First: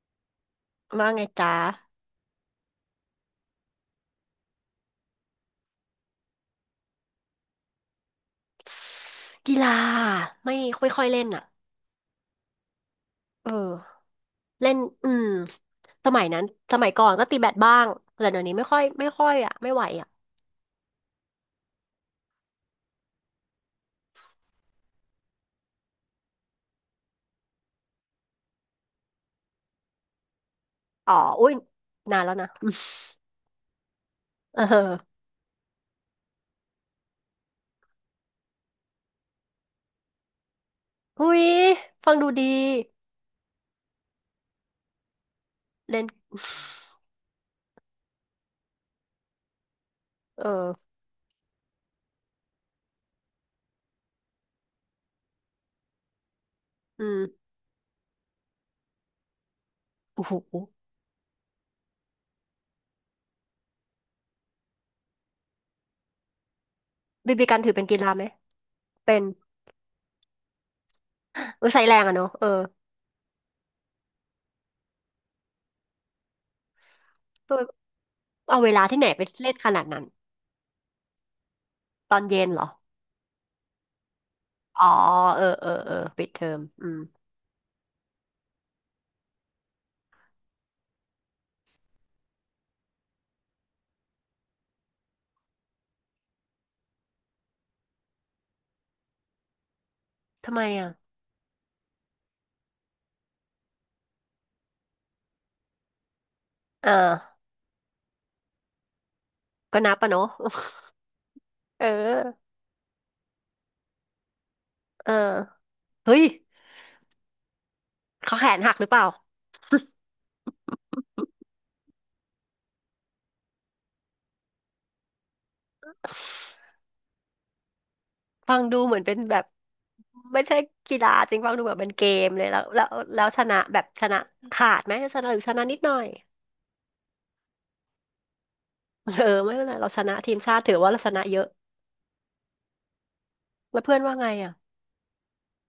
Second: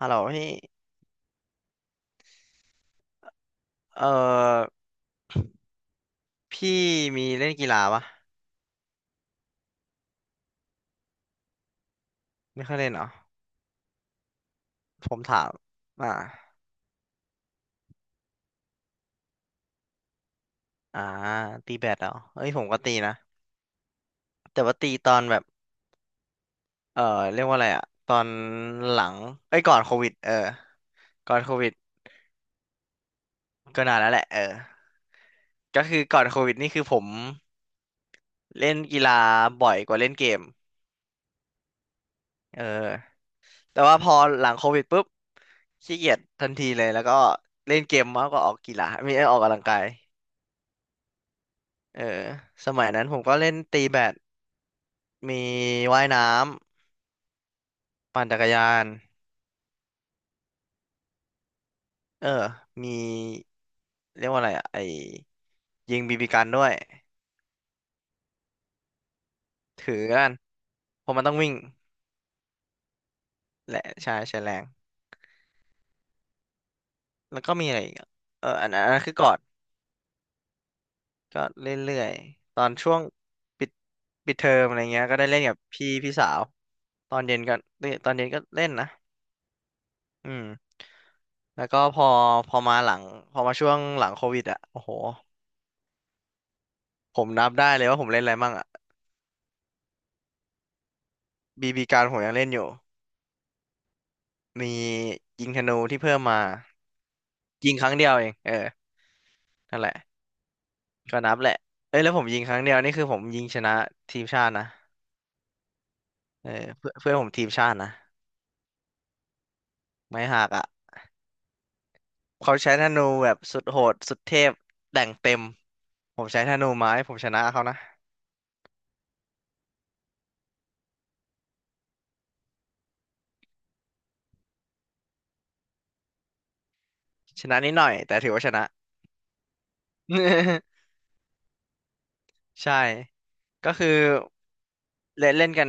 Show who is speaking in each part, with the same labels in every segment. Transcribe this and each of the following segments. Speaker 1: ฮัลโหลพี่
Speaker 2: ว่าไงจ๊ะ
Speaker 1: เอ่อพี่มีเล่นกีฬาปะ
Speaker 2: กีฬาไม่ค่อยค่อยเล่นอ่ะ
Speaker 1: ไม่ค่อยเล่นเหรอ
Speaker 2: เออเล่น
Speaker 1: ผ
Speaker 2: อื
Speaker 1: ม
Speaker 2: ม
Speaker 1: ถามอ่า
Speaker 2: สมัยนั้นสมัยก่อนก็ตีแบดบ้างแต่เดี๋ยวนี้ไม่ค่อยอ่ะไม่ไหวอ่ะ
Speaker 1: อ่าตีแบดเหรอเอ้ยผมก็ตีนะแต่ว่าตีตอนแบบเอ่อเรียกว่าอะไรอะตอนหลังเอ้ยก่อนโควิดเออ
Speaker 2: อ๋อ
Speaker 1: ก่อน
Speaker 2: อุ้
Speaker 1: โค
Speaker 2: ย
Speaker 1: วิด
Speaker 2: นานแล้วนะ
Speaker 1: ก็นานแล้วแหละเออ
Speaker 2: เออ
Speaker 1: ก็คือก่อนโควิดนี่คือผมเล่นกีฬาบ่อยกว่าเล่นเกม
Speaker 2: อุ้ยฟังดูดี
Speaker 1: เออแต่ว่าพอหลังโควิดปุ๊บขี้
Speaker 2: เล่น
Speaker 1: เกียจทันทีเลยแล้วก็เล่นเกมมากกว่าออกกีฬาไม่ได้ออกกำลังกาย
Speaker 2: เออ
Speaker 1: เออสมัยนั้นผมก็เล่นตีแบด มีว่ายน้
Speaker 2: อืม
Speaker 1: ำปั่นจักรยาน
Speaker 2: โอ้โห
Speaker 1: เออมีเรียกว่าอะไรอะไอยิงบีบีกันด้วย
Speaker 2: บีบีกันถือเป็นกีฬาไหมเป็น
Speaker 1: ถือกันเพราะมันต้องวิ่ง
Speaker 2: เออใช้แรงอะเนอะเออ
Speaker 1: และใช่ใช้แรงแล้วก็มีอะไรอีกอะเออ
Speaker 2: เอาเวลา
Speaker 1: อัน
Speaker 2: ที่
Speaker 1: นั้น
Speaker 2: ไหน
Speaker 1: คือ
Speaker 2: ไป
Speaker 1: กอด
Speaker 2: เล่นขนาดนั้น
Speaker 1: ก็เรื่อ
Speaker 2: ต
Speaker 1: ย
Speaker 2: อนเย็น
Speaker 1: ๆต
Speaker 2: เหร
Speaker 1: อ
Speaker 2: อ
Speaker 1: นช่วงปิดปิดเทอมอะไร
Speaker 2: อ๋อ
Speaker 1: เงี้ยก็ได้เล่
Speaker 2: เอ
Speaker 1: น
Speaker 2: อ
Speaker 1: กับ
Speaker 2: เออ
Speaker 1: พี่
Speaker 2: เออ
Speaker 1: พี่
Speaker 2: ปิ
Speaker 1: สา
Speaker 2: ดเท
Speaker 1: ว
Speaker 2: อมอืม
Speaker 1: ตอนเย็นก็เล่นตอนเย็นก็เล่นนะอืมแล้วก็พอพอมาหลังพอมาช่วงหลังโควิดอ่ะโอ้โหผมนับได้เลยว่าผมเล่นอะไรมั่งอ่ะ
Speaker 2: ทำไมอ่ะ
Speaker 1: บีบีการผมยังเล่นอยู่ มียิงธนูที่เพิ่มมา
Speaker 2: เออ
Speaker 1: ยิงครั้งเดียวเองเออ
Speaker 2: ก็
Speaker 1: นั่นแห
Speaker 2: นั
Speaker 1: ละ
Speaker 2: บปะเนาะ
Speaker 1: ก็นับแหละ
Speaker 2: เอ
Speaker 1: เอ้ยแล้วผมยิง
Speaker 2: อ
Speaker 1: ครั้งเดียวนี่คือผมยิงชนะทีมชาตินะ
Speaker 2: เออเฮ้ย
Speaker 1: เออเพื่อนเพื่อนผมทีมชาตินะ
Speaker 2: เขาแขนหักหรือเปล่า
Speaker 1: ไม่หักอ่ะเขาใช้ธนูแบบสุดโหดสุดเทพแต่งเต็มผมใช้ธนูไม้ผมชนะเขานะ
Speaker 2: ฟังดูเหมือนเป็นแบบไม่ใช่กีฬาจริงฟังดูแบบเป็นเกมเลยแล้วชนะแบบชนะขาดไหมชนะหรือชนะนิดหน่อย
Speaker 1: ชนะนิดหน่อยแต่ถือว่าชนะ
Speaker 2: เออไม่เป็นไรเราชนะทีมชาติ ถือว่าเราชนะเยอะ
Speaker 1: ใช่ก็
Speaker 2: แล้ว
Speaker 1: คือ
Speaker 2: เพื่อนว่าไงอ่ะ
Speaker 1: เล่นเล่นกัน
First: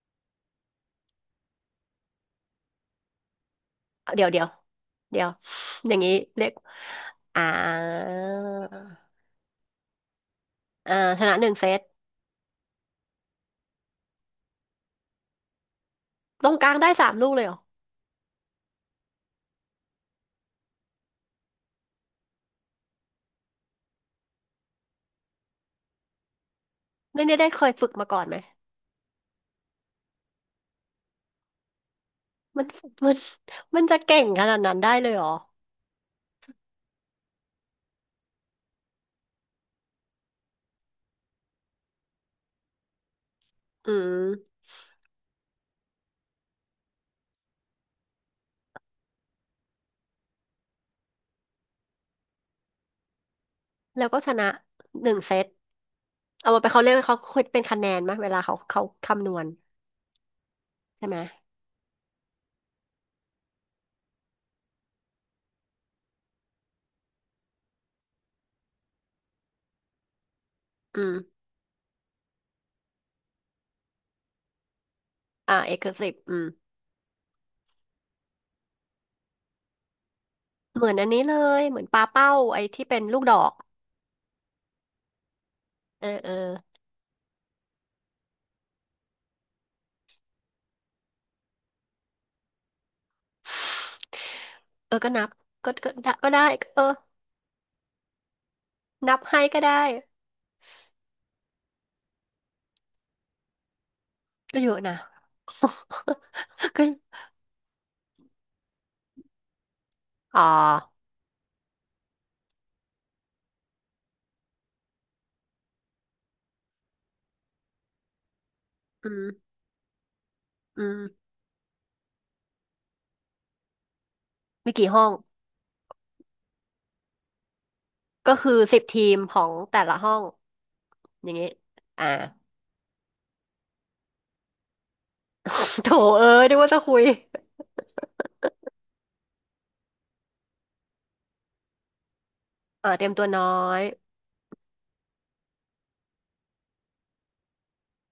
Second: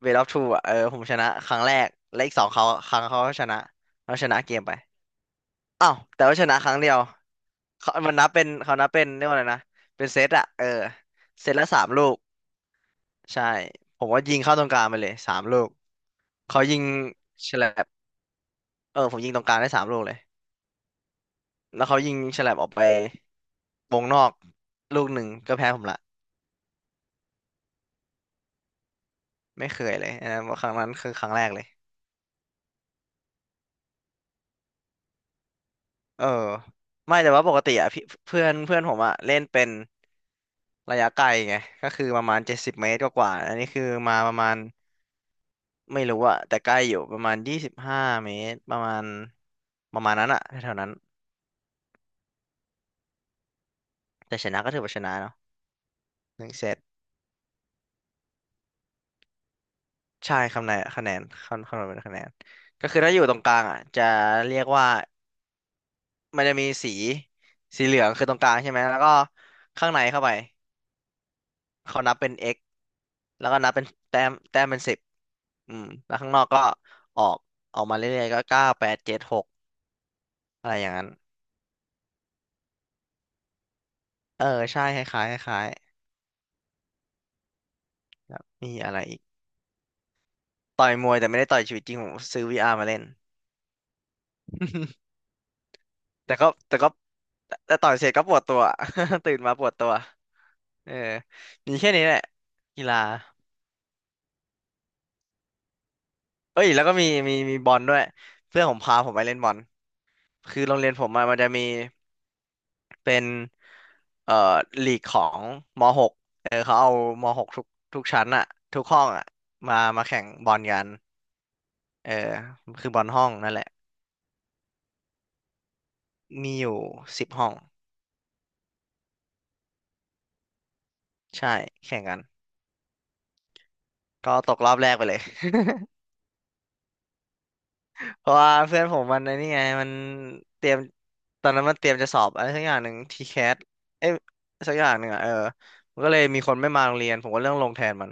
Speaker 1: เวทออฟทูอ่ะเออผมชนะครั้งแรกและอีกสองเขาครั้งเขาก็ชนะเรา
Speaker 2: เดี๋
Speaker 1: ช
Speaker 2: ยว
Speaker 1: นะ
Speaker 2: เดี๋ยว
Speaker 1: เกมไป
Speaker 2: เดี๋ยว
Speaker 1: อ้า
Speaker 2: อ
Speaker 1: ว
Speaker 2: ย่างนี้
Speaker 1: แต่ว่าช
Speaker 2: เรียก
Speaker 1: นะครั้งเดียว
Speaker 2: อ่า
Speaker 1: เขามันนับเป็นเขานับเป็นเรียกว่าอะไรนะเป็นเซตอะเออ
Speaker 2: อ่าชนะห
Speaker 1: เซ
Speaker 2: นึ่ง
Speaker 1: ต
Speaker 2: เซ
Speaker 1: ละสา
Speaker 2: ต
Speaker 1: มลูกใช่ผมว่ายิงเข้าตรงกลางไปเลยสามลูก
Speaker 2: ตรง
Speaker 1: เขา
Speaker 2: กลา
Speaker 1: ยิ
Speaker 2: ง
Speaker 1: ง
Speaker 2: ได้สามลูกเลยเห
Speaker 1: ฉ
Speaker 2: รอ
Speaker 1: ลับเออผมยิงตรงกลางได้สามลูกเลยแล้วเขายิงฉลับออกไปวงนอกลูกหนึ่งก็แพ้ผมละ
Speaker 2: นี่ได้เคยฝึกมาก่อนไหม
Speaker 1: ไม่เคยเลยอันนั้นครั้งนั้นคือครั้งแรกเลย
Speaker 2: มันมันมันจะเก่งขนาดนั้นได้เลยเหรอ
Speaker 1: เออไม่แต่ว่าปกติอะพี่เพื่อนเพื่อนผมอะเล่นเป็นระยะไกลไงก็คือประมาณ70 เมตรกว่าๆอันนี้คือ
Speaker 2: อื
Speaker 1: มาประมา
Speaker 2: ม
Speaker 1: ณ ไม่รู้อะแต่ใกล้อยู่ประมาณ25 เมตรประมาณประมาณนั้นอะแถวๆนั้น
Speaker 2: แล้วก็ช
Speaker 1: แต่
Speaker 2: นะ
Speaker 1: ชนะก็ถือว่าช
Speaker 2: ห
Speaker 1: นะ
Speaker 2: นึ่งเซ
Speaker 1: เนาะ
Speaker 2: ต
Speaker 1: หนึ่
Speaker 2: เอา
Speaker 1: ง
Speaker 2: มา
Speaker 1: เซ
Speaker 2: ไป
Speaker 1: ต
Speaker 2: เขาเรียกว่าเขาคิดเป็นคะแนนไหมเวลาเขาคำนวณ
Speaker 1: ใช่คะแนนคะ
Speaker 2: ใช่
Speaker 1: แน
Speaker 2: ไหม
Speaker 1: นคำนวณเป็นคะแนนก็คือถ้าอยู่ตรงกลางอะจะเรียกว่ามันจะมีสีสีเหลืองคือตรงกลางใช่ไหมแล้วก็ข้างในเข้าไป
Speaker 2: อืม
Speaker 1: เขานับเป็น x แล้วก็นับเป็นแต้มแต้มเป็นสิบ
Speaker 2: อ่า
Speaker 1: อื
Speaker 2: เอ
Speaker 1: ม
Speaker 2: กสิ
Speaker 1: แล้
Speaker 2: บ
Speaker 1: วข้าง
Speaker 2: อื
Speaker 1: นอ
Speaker 2: ม
Speaker 1: กก็ออกออกมาเรื่อยๆก็เก้าแปดเจ็ดหกอะไร
Speaker 2: เห
Speaker 1: อ
Speaker 2: มื
Speaker 1: ย่า
Speaker 2: อ
Speaker 1: ง
Speaker 2: นอั
Speaker 1: นั้
Speaker 2: น
Speaker 1: น
Speaker 2: นี้เลยเหมือนปลาเป้าไอ้ที่เป็นลูกดอก
Speaker 1: เออใช่คล้ายๆคล้าย
Speaker 2: เออเออ
Speaker 1: ๆแล้วมีอะไรอีก ต่อยมวยแต่ไม่ได้ต่อยชีวิตจริงผมซื้อวีอาร์มาเล่น
Speaker 2: เออก็ นับก็ได้ก็
Speaker 1: แต่
Speaker 2: ได้
Speaker 1: ก็แต่
Speaker 2: เออ
Speaker 1: ก็แต่ต่อยเสร็จก็ปวดตัว
Speaker 2: นับ
Speaker 1: ตื่น
Speaker 2: ให้
Speaker 1: มา
Speaker 2: ก็
Speaker 1: ปวด
Speaker 2: ได้
Speaker 1: ตัวเออมีแค่นี้แหละกีฬา
Speaker 2: ก็เยอะนะ
Speaker 1: เอ้ย แล้
Speaker 2: ก็
Speaker 1: วก็มีบอลด้วยเพื่อนผมพาผมไปเล่นบอล
Speaker 2: อ๋
Speaker 1: คือโรงเรียน
Speaker 2: อ
Speaker 1: ผมอะมันจะมีเป็นเอ่อลีกของม .6 เออเขาเอาม .6 ทุกชั้นอะทุกห้อ
Speaker 2: อื
Speaker 1: งอะ
Speaker 2: ม
Speaker 1: มามาแข่งบอลกั
Speaker 2: อื
Speaker 1: น
Speaker 2: ม
Speaker 1: เออคือบอลห้องนั่นแหละ
Speaker 2: มีกี่ห้อง
Speaker 1: มีอยู่10 ห้อง
Speaker 2: ก็คือ10 ทีมของแต่ละห้องอย่างงี้
Speaker 1: ใช่แข่ง
Speaker 2: อ่า
Speaker 1: กันก็ตกรอบแรกไปเลย
Speaker 2: โถเอ้ยนึกว่าจะคุย
Speaker 1: เพราะว่าเพื่อนผมมันไอ้นี่ไงมันเตรียมตอนนั้นมันเตรียมจะสอบอะไรสักอย่างห
Speaker 2: อ่า
Speaker 1: นึ่ง
Speaker 2: เตรียม
Speaker 1: ที
Speaker 2: ตัว
Speaker 1: แค
Speaker 2: น้อ
Speaker 1: ส
Speaker 2: ย
Speaker 1: เอ้ยสักอย่างหนึ่งอ่ะเออมันก็เลยมีคนไม่มาโรงเรียนผมก็เรื่องลงแทนมัน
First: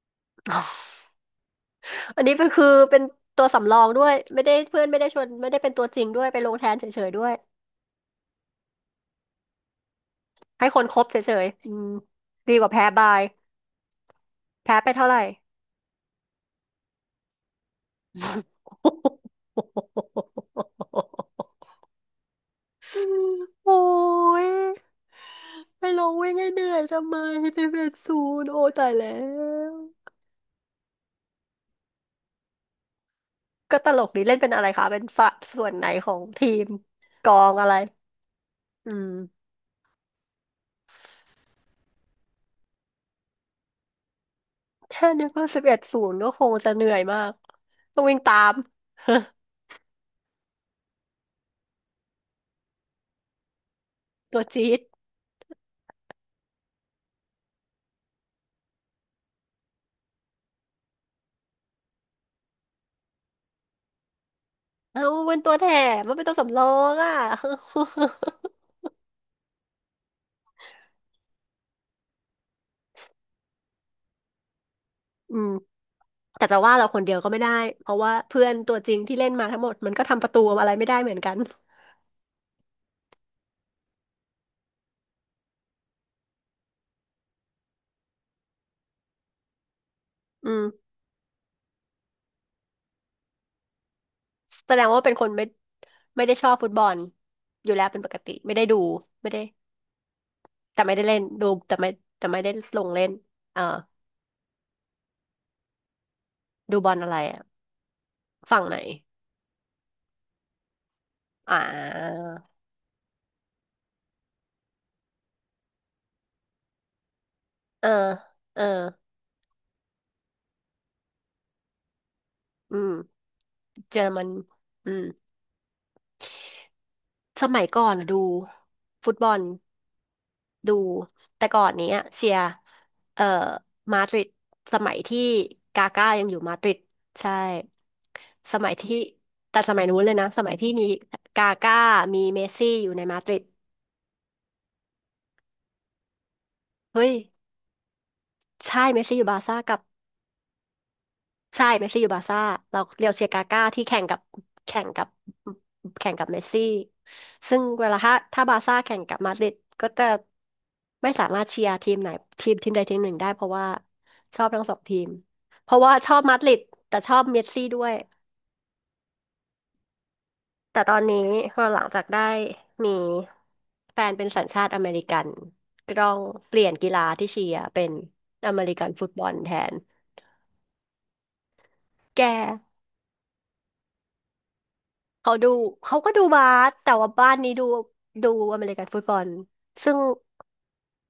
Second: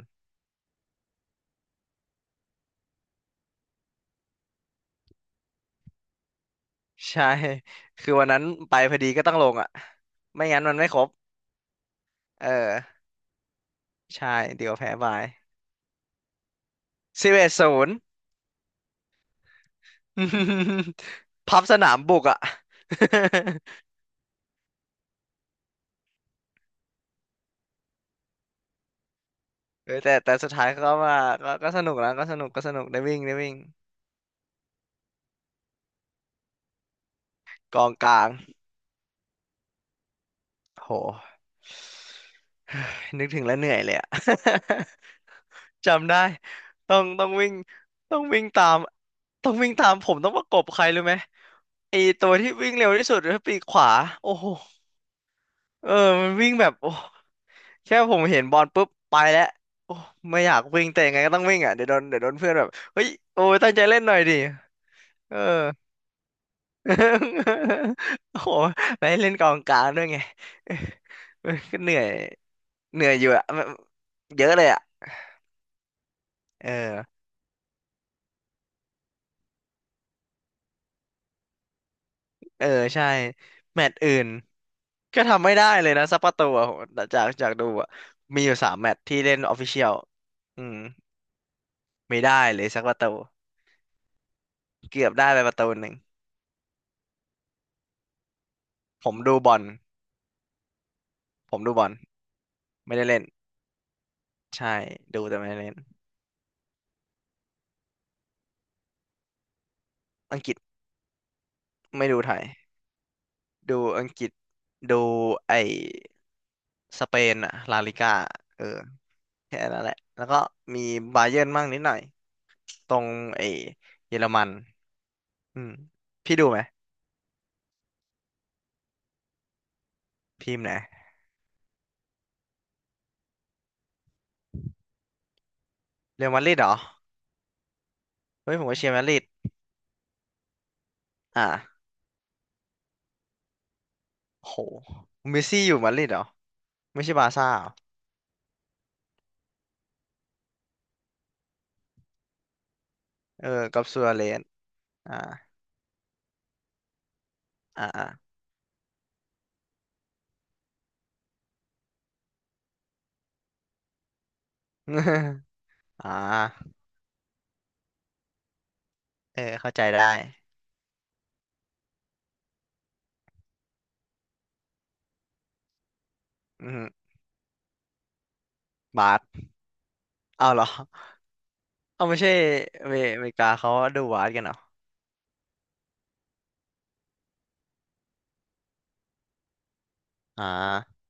Speaker 2: อันนี้เป็นคือเป็นตัวสำรองด้วยไม่ได้เพื่อนไม่ได้ชวนไม่ได้เป็นตัวจริงด้วยไปลงแทนเฉย ๆด้
Speaker 1: ใช่
Speaker 2: วย
Speaker 1: คือวันนั้นไปพอดีก็ต้องลงอ่ะไม่งั้น
Speaker 2: ให้
Speaker 1: มัน
Speaker 2: คน
Speaker 1: ไม่
Speaker 2: ค
Speaker 1: ค
Speaker 2: ร
Speaker 1: ร
Speaker 2: บ
Speaker 1: บ
Speaker 2: เฉยๆอืม
Speaker 1: เอ
Speaker 2: ดีกว่าแพ้
Speaker 1: อ
Speaker 2: บาย
Speaker 1: ใช่เดี๋ยว
Speaker 2: แพ้ไป
Speaker 1: แพ้
Speaker 2: เท่า
Speaker 1: บา
Speaker 2: ไหร่
Speaker 1: ย11-0 พับสนามบุกอ่ะ
Speaker 2: โอ้ยไปลงวิ่งให้เหนื่อยทำไมสิบเอ็ดศูนย์โอ้ตายแล้ว
Speaker 1: เออแต่สุดท้ายก็ว่าก็สนุกนะก็สนุกได้วิ่ง
Speaker 2: ก็ตลกดีเล่นเป็นอะไรคะเป็นฝ่ายส่วนไหนของทีมกองอะไร
Speaker 1: กองกลาง
Speaker 2: อืม
Speaker 1: โห นึกถึงแล้วเหนื่อยเลยอะ
Speaker 2: แค่นึกว่าสิบเอ็ด ศู
Speaker 1: จำ
Speaker 2: น
Speaker 1: ได้
Speaker 2: ย์ก็คงจะเหนื่อ
Speaker 1: ต้อ
Speaker 2: ย
Speaker 1: ง
Speaker 2: มา
Speaker 1: ต้อง
Speaker 2: ก
Speaker 1: วิ่ง
Speaker 2: ต้องวิ่
Speaker 1: ต้
Speaker 2: ง
Speaker 1: อง
Speaker 2: ตา
Speaker 1: วิ่ง
Speaker 2: ม
Speaker 1: ตามต้องวิ่งตามผมต้องประกบใครรู้ไหมไอตัวที่วิ่งเร็วที่สุดคือปีกขวาโอ้
Speaker 2: ตัว
Speaker 1: โห
Speaker 2: จี๊ด
Speaker 1: เออมันวิ่งแบบโอ้แค่ผมเห็นบอลปุ๊บไปแล้วโอ้ไม่อยากวิ่งแต่ยังไงก็ต้องวิ่งอ่ะ เดี๋ยวโดนเพื่อนแบบเฮ้ยโอ้ยตั้งใจเล่นหน่อยดิ
Speaker 2: เอา
Speaker 1: เอ
Speaker 2: เป็น
Speaker 1: อ
Speaker 2: ตัวแถมมันเป็นตัวสำรองอ่ะ
Speaker 1: โอ้โหไปเล่นกองกลางด้วยไง เออก็เหนื่อย เหนื่อยอยู่อะเยอะเลยอะ
Speaker 2: อืมแต่จะ
Speaker 1: เออ
Speaker 2: ว่าเราคนเดียวก็ไม่ได้ เพราะว่าเพื่อนตัวจริงที่เล่นมาทั้งหมดมันก็ทำประตูอะไรไม่ได้เหมือนกัน
Speaker 1: เออใช่แมตช์อื่นก็ทำไม่ได้เลยนะซัปเปอร์ตัวอะจากดูอะมีอยู่3 แมตช์ที่เล่นออฟฟิเชียล
Speaker 2: อื
Speaker 1: อื
Speaker 2: ม
Speaker 1: มไม่ได้เลยสักประตู
Speaker 2: แสดงว่า
Speaker 1: เกือ
Speaker 2: เป็
Speaker 1: บ
Speaker 2: นคน
Speaker 1: ได้ไป
Speaker 2: ไม่
Speaker 1: ประตูหนึ่ง
Speaker 2: ไม่ได้ชอบฟุตบอลอยู่แล้วเป็นปกติไม่ได้ดู
Speaker 1: ผม
Speaker 2: ไม่
Speaker 1: ดู
Speaker 2: ได้
Speaker 1: บอล
Speaker 2: แต่ไม่ได้เล่นดู
Speaker 1: ผมดู
Speaker 2: แต่
Speaker 1: บอ
Speaker 2: ไม่
Speaker 1: ล
Speaker 2: แต่ไม่ได้ลง
Speaker 1: ไม่
Speaker 2: เล่
Speaker 1: ได้
Speaker 2: น
Speaker 1: เล่น
Speaker 2: เออ
Speaker 1: ใช่ดูแต่ไม่ได้เล่น
Speaker 2: ดูบอลอะไรอะฝั่งไหน
Speaker 1: อังกฤษ
Speaker 2: อ่
Speaker 1: ไม่ดู
Speaker 2: า
Speaker 1: ไทยดูอังกฤษดูไอ้สเปนอะลา
Speaker 2: เออ
Speaker 1: ลิก้า
Speaker 2: เอ
Speaker 1: เอ
Speaker 2: อ
Speaker 1: อแค่นั้นแหละแล้วก็มีบาเยิร์นมั่งนิดหน่อย
Speaker 2: อื
Speaker 1: ต
Speaker 2: ม
Speaker 1: รงไอ้
Speaker 2: เจอ
Speaker 1: เยอ
Speaker 2: มั
Speaker 1: ร
Speaker 2: น
Speaker 1: มัน
Speaker 2: อืม
Speaker 1: อืมพี่ดูไหม
Speaker 2: สมัยก่อนอะดูฟุตบอล
Speaker 1: ทีมไหน
Speaker 2: ดูแต่ก่อนเนี้ยเชียร์เอ่อมาดริดสมัยที่กาก้ายั
Speaker 1: เร
Speaker 2: ง
Speaker 1: อัล
Speaker 2: อยู่
Speaker 1: มาดริ
Speaker 2: มา
Speaker 1: ด
Speaker 2: ด
Speaker 1: เหร
Speaker 2: ริ
Speaker 1: อ
Speaker 2: ดใช่
Speaker 1: เฮ้
Speaker 2: ส
Speaker 1: ยผม
Speaker 2: มัย
Speaker 1: ก็เชีย
Speaker 2: ที่
Speaker 1: ร์มาดริด
Speaker 2: แต่สมัยนู้นเลยนะสมัยที่มี
Speaker 1: อ่ะ
Speaker 2: กาก้ามีเมสซี่อยู่ในมาดริด
Speaker 1: โหเมสซี่อยู่มาดริดเหรอไม่
Speaker 2: เฮ้
Speaker 1: ใช่
Speaker 2: ย
Speaker 1: บาร์ซ่าเหรอ
Speaker 2: ใช่เมสซี่อยู่บาร์ซ่ากับ ใช่เมสซี่อยู่บาร์ซ่าเราเรียวเชียร์กา
Speaker 1: เออ
Speaker 2: ก้า
Speaker 1: กั
Speaker 2: ที่
Speaker 1: บ
Speaker 2: แข่
Speaker 1: ซั
Speaker 2: ง
Speaker 1: ว
Speaker 2: กับ
Speaker 1: เรส
Speaker 2: แข่งกับ
Speaker 1: อ่า
Speaker 2: แข่งกับเมสซี่ซึ่ง
Speaker 1: อ่า
Speaker 2: เวลา
Speaker 1: อ่า
Speaker 2: ถ้าบาร์ซ่าแข่งกับมาดริดก็จะไม่สามารถเชียร์ทีมไหนทีมใดทีมหนึ่งได้เพราะว่าชอบทั้งสองทีม เพราะว่าช
Speaker 1: อ่า
Speaker 2: อบมาดริดแต่ชอบเมสซี่ด้วย
Speaker 1: เออเข้าใจได้
Speaker 2: แต่ตอนนี้พอหลังจากได้มีแฟนเป็นสัญชาติอเมริกันก็ต้องเปลี่
Speaker 1: อื
Speaker 2: ยน
Speaker 1: ม
Speaker 2: กีฬาที่เชียร์เป็นอเมริกันฟุต
Speaker 1: บา
Speaker 2: บ
Speaker 1: ส
Speaker 2: อลแทน
Speaker 1: เอาเหรอเอาไม่
Speaker 2: แก
Speaker 1: ใช่เมอเมริกาเขาดูบาสกันเหรอ
Speaker 2: เขาดูเขาก็ดูบาสแต่ว่าบ้านนี้ดูดูอเมริกันฟุตบอลซึ่ง
Speaker 1: อ่า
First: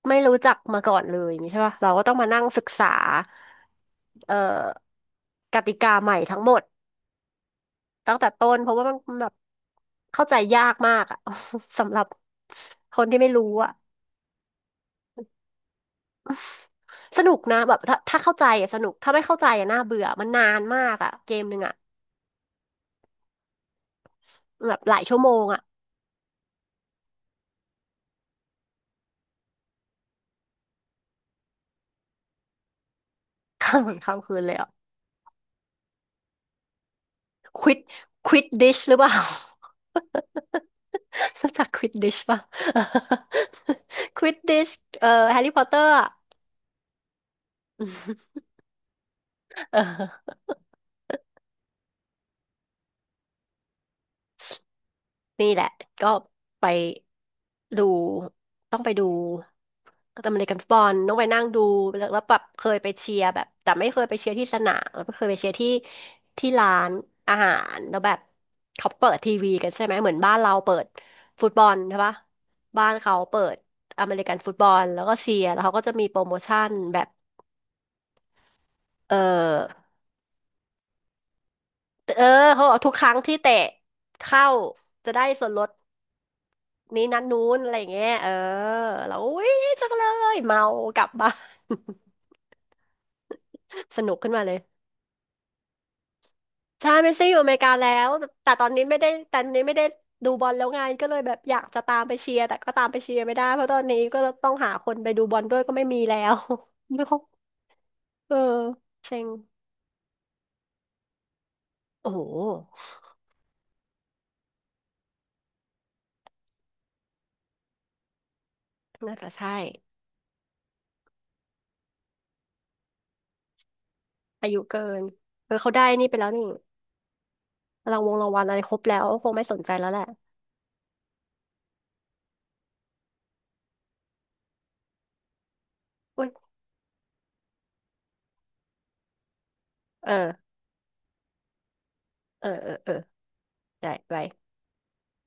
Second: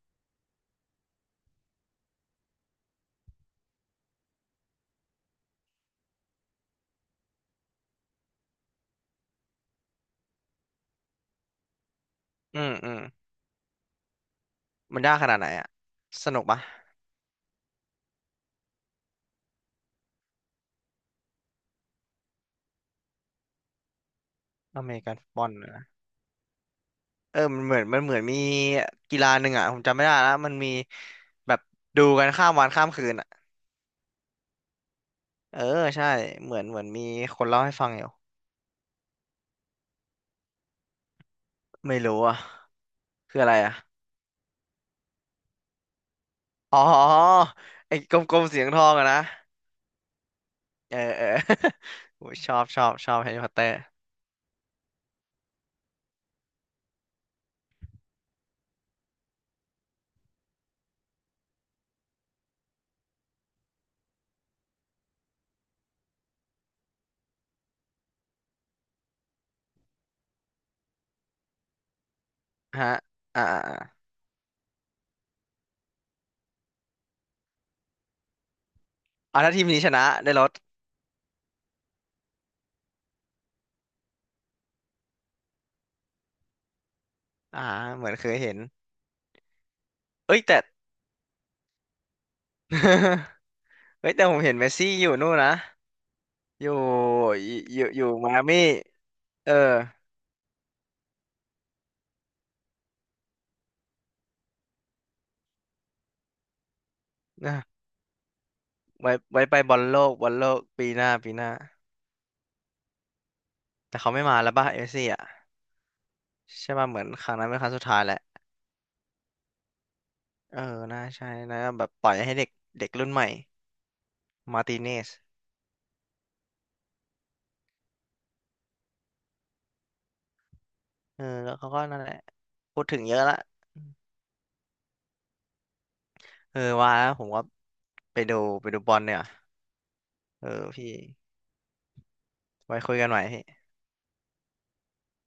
Speaker 2: ไม่รู้จักมาก่อนเลยอย่างงี้ใช่ป่ะเราก็ต้องมานั่งศึกษาเอ่อกติกาใหม่ทั้งหมดตั้งแต่ต้นเพราะว่ามันแบบเข้าใจยากมากอะ สำหรับ
Speaker 1: อืมอื
Speaker 2: ค
Speaker 1: ม
Speaker 2: นที่ไม่รู้อะ
Speaker 1: มันยากขนาดไหนอะสนุกปะ
Speaker 2: สนุกนะแบบถ้าเข้าใจอะสนุกถ้าไม่เข้าใจอะน่าเบื่อมันนานมากอะเกมหนึ่งอะแบบ
Speaker 1: อเม
Speaker 2: หลาย
Speaker 1: ริกั
Speaker 2: ชั่
Speaker 1: น
Speaker 2: ว
Speaker 1: ฟุ
Speaker 2: โม
Speaker 1: ตบ
Speaker 2: ง
Speaker 1: อล
Speaker 2: อะ
Speaker 1: นะเออมันเหมือนมีกีฬาหนึ่งอะผมจำไม่ได้แล้วมันมีแบบดูกันข้ามวันข้ามคืน
Speaker 2: ข้ามวันข้ามคืนเลยอะ
Speaker 1: เออใช่เหมือนมีคนเล่า
Speaker 2: ควิ
Speaker 1: ให้
Speaker 2: ด
Speaker 1: ฟังอยู่
Speaker 2: ควิดดิชหรือเปล่า รู้จักควิด
Speaker 1: ไม่
Speaker 2: ดิ
Speaker 1: รู้
Speaker 2: ช
Speaker 1: อ่ะ
Speaker 2: ป่ะ
Speaker 1: คืออะไรอ่ะ
Speaker 2: ควิดดิช แฮร์รี่พอตเตอร์อะ
Speaker 1: อ๋อไอ้กล มๆเสียงทองอะนะ
Speaker 2: เออ
Speaker 1: เออเออ โอ้ยชอบแฮร์รี่พอตเตอร์
Speaker 2: นี่แหละก็ไปดูต้องไปดูอเมริกันฟุตบอลต้องไปนั่งดูแล้วแบบเคยไปเชียร์แบบแต่ไม่เคยไปเชียร์ที่สนามแล้วก็เคยไปเชียร์ที่ที่ร้านอาหารแล้วแบบเขาเปิดทีวีกันใช่ไหมเหมือนบ้านเราเปิดฟุตบอลใช่ปะบ้า
Speaker 1: ฮะ
Speaker 2: นเขาเปิ
Speaker 1: อ่า
Speaker 2: ด
Speaker 1: อ่าอ่า
Speaker 2: อ
Speaker 1: อ่
Speaker 2: เมริกันฟุตบอลแล้วก็เชียร์แล้วเขาก็จะมีโปรโมชั่นแบบเออ
Speaker 1: าถ้าทีมนี้ชนะได้รถ
Speaker 2: เออเขาบอกทุกครั้งที่เตะเข้าจะได้ส่วนลดนี้นั้นนู้น
Speaker 1: อ่า
Speaker 2: อะไรอย่างเงี้
Speaker 1: เหมื
Speaker 2: ย
Speaker 1: อนเค
Speaker 2: เออ
Speaker 1: ยเห็น
Speaker 2: เราอุ้ยจังเลย
Speaker 1: เอ้ยแต่
Speaker 2: เมากลับบ้าน ส
Speaker 1: เอ้
Speaker 2: นุ
Speaker 1: ย
Speaker 2: ก
Speaker 1: แต่
Speaker 2: ขึ้น
Speaker 1: ผม
Speaker 2: มาเล
Speaker 1: เห็น
Speaker 2: ย
Speaker 1: เมสซี่อยู่นู่นนะอยู่
Speaker 2: ใช่เมสซี่อยู่อเมริกาแล้
Speaker 1: อยู่
Speaker 2: ว
Speaker 1: มายอา
Speaker 2: แต่
Speaker 1: มี่
Speaker 2: ตอนนี้ไม่ได้แต่ตอ
Speaker 1: เอ
Speaker 2: น
Speaker 1: อ
Speaker 2: นี้ไม่ได้ดูบอลแล้วไงก็เลยแบบอยากจะตามไปเชียร์แต่ก็ตามไปเชียร์ไม่ได้เพราะตอนนี้ก็ต้องหาคนไปดูบอลด้วยก็ไม่มีแล้ว ไม่ครบ
Speaker 1: นะ
Speaker 2: เออ
Speaker 1: ไว้
Speaker 2: เซ็ง
Speaker 1: ไว้ไปบอลโลกบอลโลกปีหน้าปีหน้า
Speaker 2: โอ้โห
Speaker 1: แต่เขาไม่มาแล้วป่ะเมสซี่อ่ะใช่ป่ะเหมือนครั้งนั้นเป็นครั้งสุดท้ายแล้ว
Speaker 2: น่าจะใช่
Speaker 1: เออ น่าใช่นะแบบปล่อยให้เด็กเด็กรุ่นใหม่
Speaker 2: อายุ
Speaker 1: มาร์ติ
Speaker 2: เกิ
Speaker 1: เน
Speaker 2: น
Speaker 1: ส
Speaker 2: เออเขาได้นี่ไปแล้วนี่รางวงรางวัลอะไรครบแล้วคงไม่สนใจแล้วแหละ
Speaker 1: เออ แล้วเขาก็นั่นแหละพูดถึงเยอะละ เออว่าแล้วผมว่าไปดูไปดูบอลเนี่ย
Speaker 2: เออ
Speaker 1: เออพี่
Speaker 2: เออเออ
Speaker 1: ไว้
Speaker 2: เออ
Speaker 1: คุยกันใหม่พี่
Speaker 2: ได้ไป